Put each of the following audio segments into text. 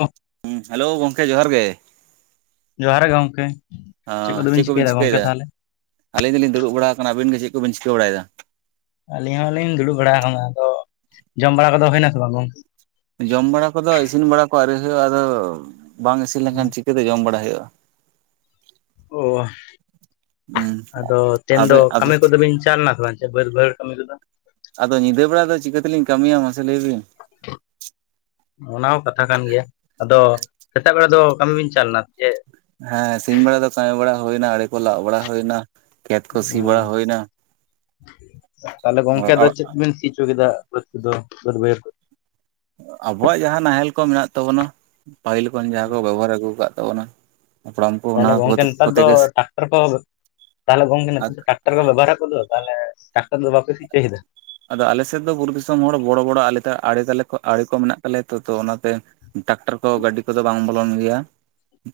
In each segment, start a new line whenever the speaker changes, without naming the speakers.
ᱦᱚ᱾
ᱦᱮᱸ, ᱦᱮᱞᱳ ᱜᱚᱝᱠᱮ ᱡᱚᱦᱟᱨ ᱜᱮ᱾
ᱡᱚᱦᱟᱨ ᱜᱮ ᱜᱚᱢᱠᱮ, ᱪᱮᱫ ᱠᱚᱫᱚᱵᱤᱱ ᱪᱤᱠᱟᱹᱭᱮᱫᱟ ᱜᱚᱝᱠᱮ ᱛᱟᱦᱚᱞᱮ?
ᱟᱹᱞᱤᱧ ᱫᱚᱞᱤᱧ ᱫᱩᱲᱩᱵ ᱵᱟᱲᱟ ᱟᱠᱟᱱᱟ ᱾ ᱟᱵᱤᱱ ᱜᱮ ᱪᱮᱫ ᱠᱚ ᱵᱤᱱ ᱪᱤᱠᱟᱹ ᱵᱟᱲᱟᱭ ᱫᱟ?
ᱟᱹᱞᱤᱧ ᱦᱚᱸᱞᱤᱧ ᱫᱩᱲᱩᱵ ᱵᱟᱲᱟ ᱟᱠᱟᱱᱟ ᱾ ᱟᱫᱚ ᱡᱚᱢ ᱵᱟᱲᱟ ᱠᱚᱫᱚ ᱦᱩᱭᱱᱟᱥᱮ ᱵᱟᱝ ᱜᱚᱝ
ᱡᱚᱢ ᱵᱟᱲᱟ ᱠᱚᱫᱚ ᱤᱥᱤᱱ ᱵᱟᱲᱟ ᱠᱚ ᱟᱹᱣᱨᱤ ᱦᱩᱭᱩᱜᱼᱟ, ᱟᱫᱚ ᱵᱟᱝ ᱤᱥᱤᱱ ᱞᱮᱱᱠᱷᱟᱱ ᱪᱤᱠᱟᱹᱛᱮ ᱡᱚᱢ ᱵᱟᱲᱟ ᱦᱩᱭᱩᱜᱼᱟ᱾
ᱚ,
ᱦᱩᱸ
ᱟᱫᱚ ᱛᱮᱦᱮᱱ
ᱟᱵᱮ
ᱫᱚ
ᱟᱵᱮ
ᱠᱟᱹᱢᱤ ᱠᱚᱫᱚ ᱵᱤᱱ ᱪᱟᱞᱮᱱᱟ ᱥᱮ ᱵᱟᱝ ᱵᱟᱹᱫᱽ ᱵᱟᱹᱭᱟᱹᱲ ᱠᱟᱹᱢᱤ ᱠᱚᱫᱚ?
ᱟᱫᱚ ᱧᱤᱫᱟᱹ ᱵᱮᱲᱟ ᱫᱚ ᱪᱤᱠᱟᱹᱛᱮᱞᱤᱧ ᱠᱟᱹᱢᱤᱭᱟ ᱢᱟᱥᱮ ᱞᱟᱹᱭ ᱵᱤᱱ?
[inaudible] ᱚᱱᱟ ᱦᱚᱸ ᱠᱟᱛᱷᱟ ᱠᱟᱱ ᱜᱮᱭᱟ, ᱟᱫᱚ ᱥᱮᱛᱟᱜ ᱵᱮᱲᱟ ᱫᱚ ᱠᱟᱹᱢᱤ ᱵᱤᱱ ᱪᱟᱞᱮᱱᱟ ᱥᱮ ᱪᱮᱫ?
ᱦᱮᱸ ᱥᱤᱧ ᱵᱮᱲᱟ ᱫᱚ ᱠᱟᱹᱢᱤ ᱵᱟᱲᱟ ᱦᱩᱭᱱᱟ ᱾ ᱟᱲᱮ ᱠᱚ ᱞᱟᱜ ᱵᱟᱲᱟ ᱦᱩᱭᱱᱟ ᱾
ᱦᱩᱸ, ᱛᱟᱦᱞᱮ ᱜᱚᱝᱠᱮ ᱫᱚ ᱪᱮᱫ ᱵᱤᱱ ᱪᱤ [unintelligible] ᱠᱮᱫᱟ ᱵᱟᱹᱫᱽ ᱠᱚᱫᱚ ᱵᱟᱹᱫᱽ ᱵᱟᱹᱭᱟᱹᱲ ᱠᱚ ᱾
ᱟᱵᱚᱣᱟᱜ ᱡᱟᱦᱟᱸ ᱱᱟᱦᱮᱞ ᱠᱚ ᱢᱮᱱᱟᱜ ᱛᱟᱵᱚᱱᱟ᱾ ᱯᱟᱹᱦᱤᱞ ᱠᱷᱚᱱ ᱡᱟᱦᱟᱸ ᱠᱚ ᱵᱮᱵᱚᱦᱟᱨ ᱟᱹᱜᱩ ᱟᱠᱟᱫ ᱛᱟᱵᱚᱱᱟ᱾ ᱦᱟᱯᱲᱟᱢ ᱠᱚ ᱚᱱᱟ
ᱛᱟᱦᱚᱞᱮ ᱜᱚᱝᱠᱮ ᱱᱮᱛᱟᱨ
ᱠᱚᱛᱮ
ᱫᱚ
ᱜᱮ
ᱴᱟᱠᱴᱟᱨ ᱠᱚ, ᱛᱟᱦᱚᱞᱮ ᱜᱚᱝᱠᱮ ᱱᱮᱛᱟᱨ ᱫᱚ ᱴᱟᱠ ᱴᱟᱨ ᱠᱚ ᱵᱮᱵᱚᱦᱟᱨ ᱠᱚᱫᱚ ᱛᱟᱦᱚᱞᱮ ᱴᱟᱠᱴᱟᱨ ᱫᱚ ᱵᱟᱯᱮ ᱥᱤ ᱚᱪᱚᱭᱮᱫᱟ?
ᱟᱫᱚ ᱟᱞᱮ ᱥᱮᱫ ᱫᱚ ᱵᱩᱨᱩ ᱫᱤᱥᱚᱢ ᱦᱚᱲ ᱵᱚᱲᱚ ᱵᱚᱲᱚ ᱟᱞᱮᱛᱮ ᱟᱲᱮ ᱛᱟᱞᱮ ᱟᱲᱮ ᱠᱚ ᱢᱮᱱᱟᱜ ᱛᱟᱞᱮᱭᱟ ᱛᱚ ᱛᱚ ᱚᱱᱟᱛᱮ᱾ ᱴᱟᱠᱴᱟᱨ ᱠᱚ ᱜᱟᱹᱰᱤ ᱠᱚᱫᱚ ᱵᱟᱝ ᱵᱚᱞᱚᱱ ᱜᱮᱭᱟ᱾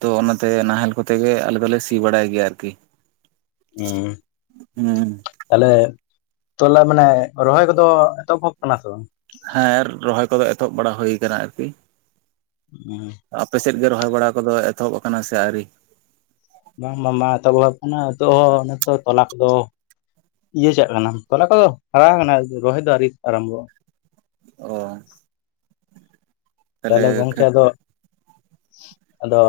ᱛᱚ ᱚᱱᱟᱛᱮ ᱱᱟᱦᱮᱞ ᱠᱚᱛᱮ ᱜᱮ ᱟᱞᱮ ᱫᱚᱞᱮ ᱥᱤ ᱵᱟᱲᱟᱭ ᱜᱮᱭᱟ ᱟᱨ ᱠᱤ
ᱦᱩᱸ ᱾ ᱛᱟᱦᱚᱞᱮ ᱛᱚᱞᱟ ᱢᱟᱱᱮ ᱨᱚᱦᱚᱭ ᱠᱚᱫᱚ ᱮᱛᱚᱦᱚᱵ ᱠᱟᱱᱟ ᱥᱮ ᱵᱟᱝ?
ᱦᱮᱸ ᱨᱚᱦᱚᱭ ᱠᱚᱫᱚ ᱮᱛᱚᱦᱚᱵ ᱵᱟᱲᱟ ᱦᱳᱭ ᱟᱠᱟᱱᱟ ᱟᱨ ᱠᱤ
ᱦᱩᱸ ᱾
ᱟᱯᱮ ᱥᱮᱫ ᱜᱮ ᱨᱚᱦᱚᱭ ᱵᱟᱲᱟ ᱠᱚᱫᱚ ᱮᱛᱚᱦᱚᱵ ᱟᱠᱟᱱᱟ ᱥᱮ ᱟᱹᱣᱨᱤ?
ᱵᱟᱝ ᱵᱟᱝ ᱮᱛᱚᱦᱚᱵ ᱠᱟᱱᱟ ᱱᱤᱛᱚᱜ ᱦᱚᱸ ᱱᱤᱛ ᱛᱚᱞᱟ ᱠᱚᱫᱚ ᱤᱭᱟᱹ ᱪᱟᱜ ᱠᱟᱱᱟ ᱛᱚᱞᱟ ᱠᱚᱫᱚ ᱦᱟᱨᱟ ᱟᱠᱟᱱᱟ ᱨᱚᱦᱚᱭ ᱫᱚ ᱟᱣᱨᱤ ᱟᱨᱟᱢᱵᱚᱜᱼᱟ,
ᱚᱸ
ᱛᱟᱦᱚᱞᱮ ᱜᱚᱢᱠᱮ ᱟᱫᱚ, ᱟᱫᱚ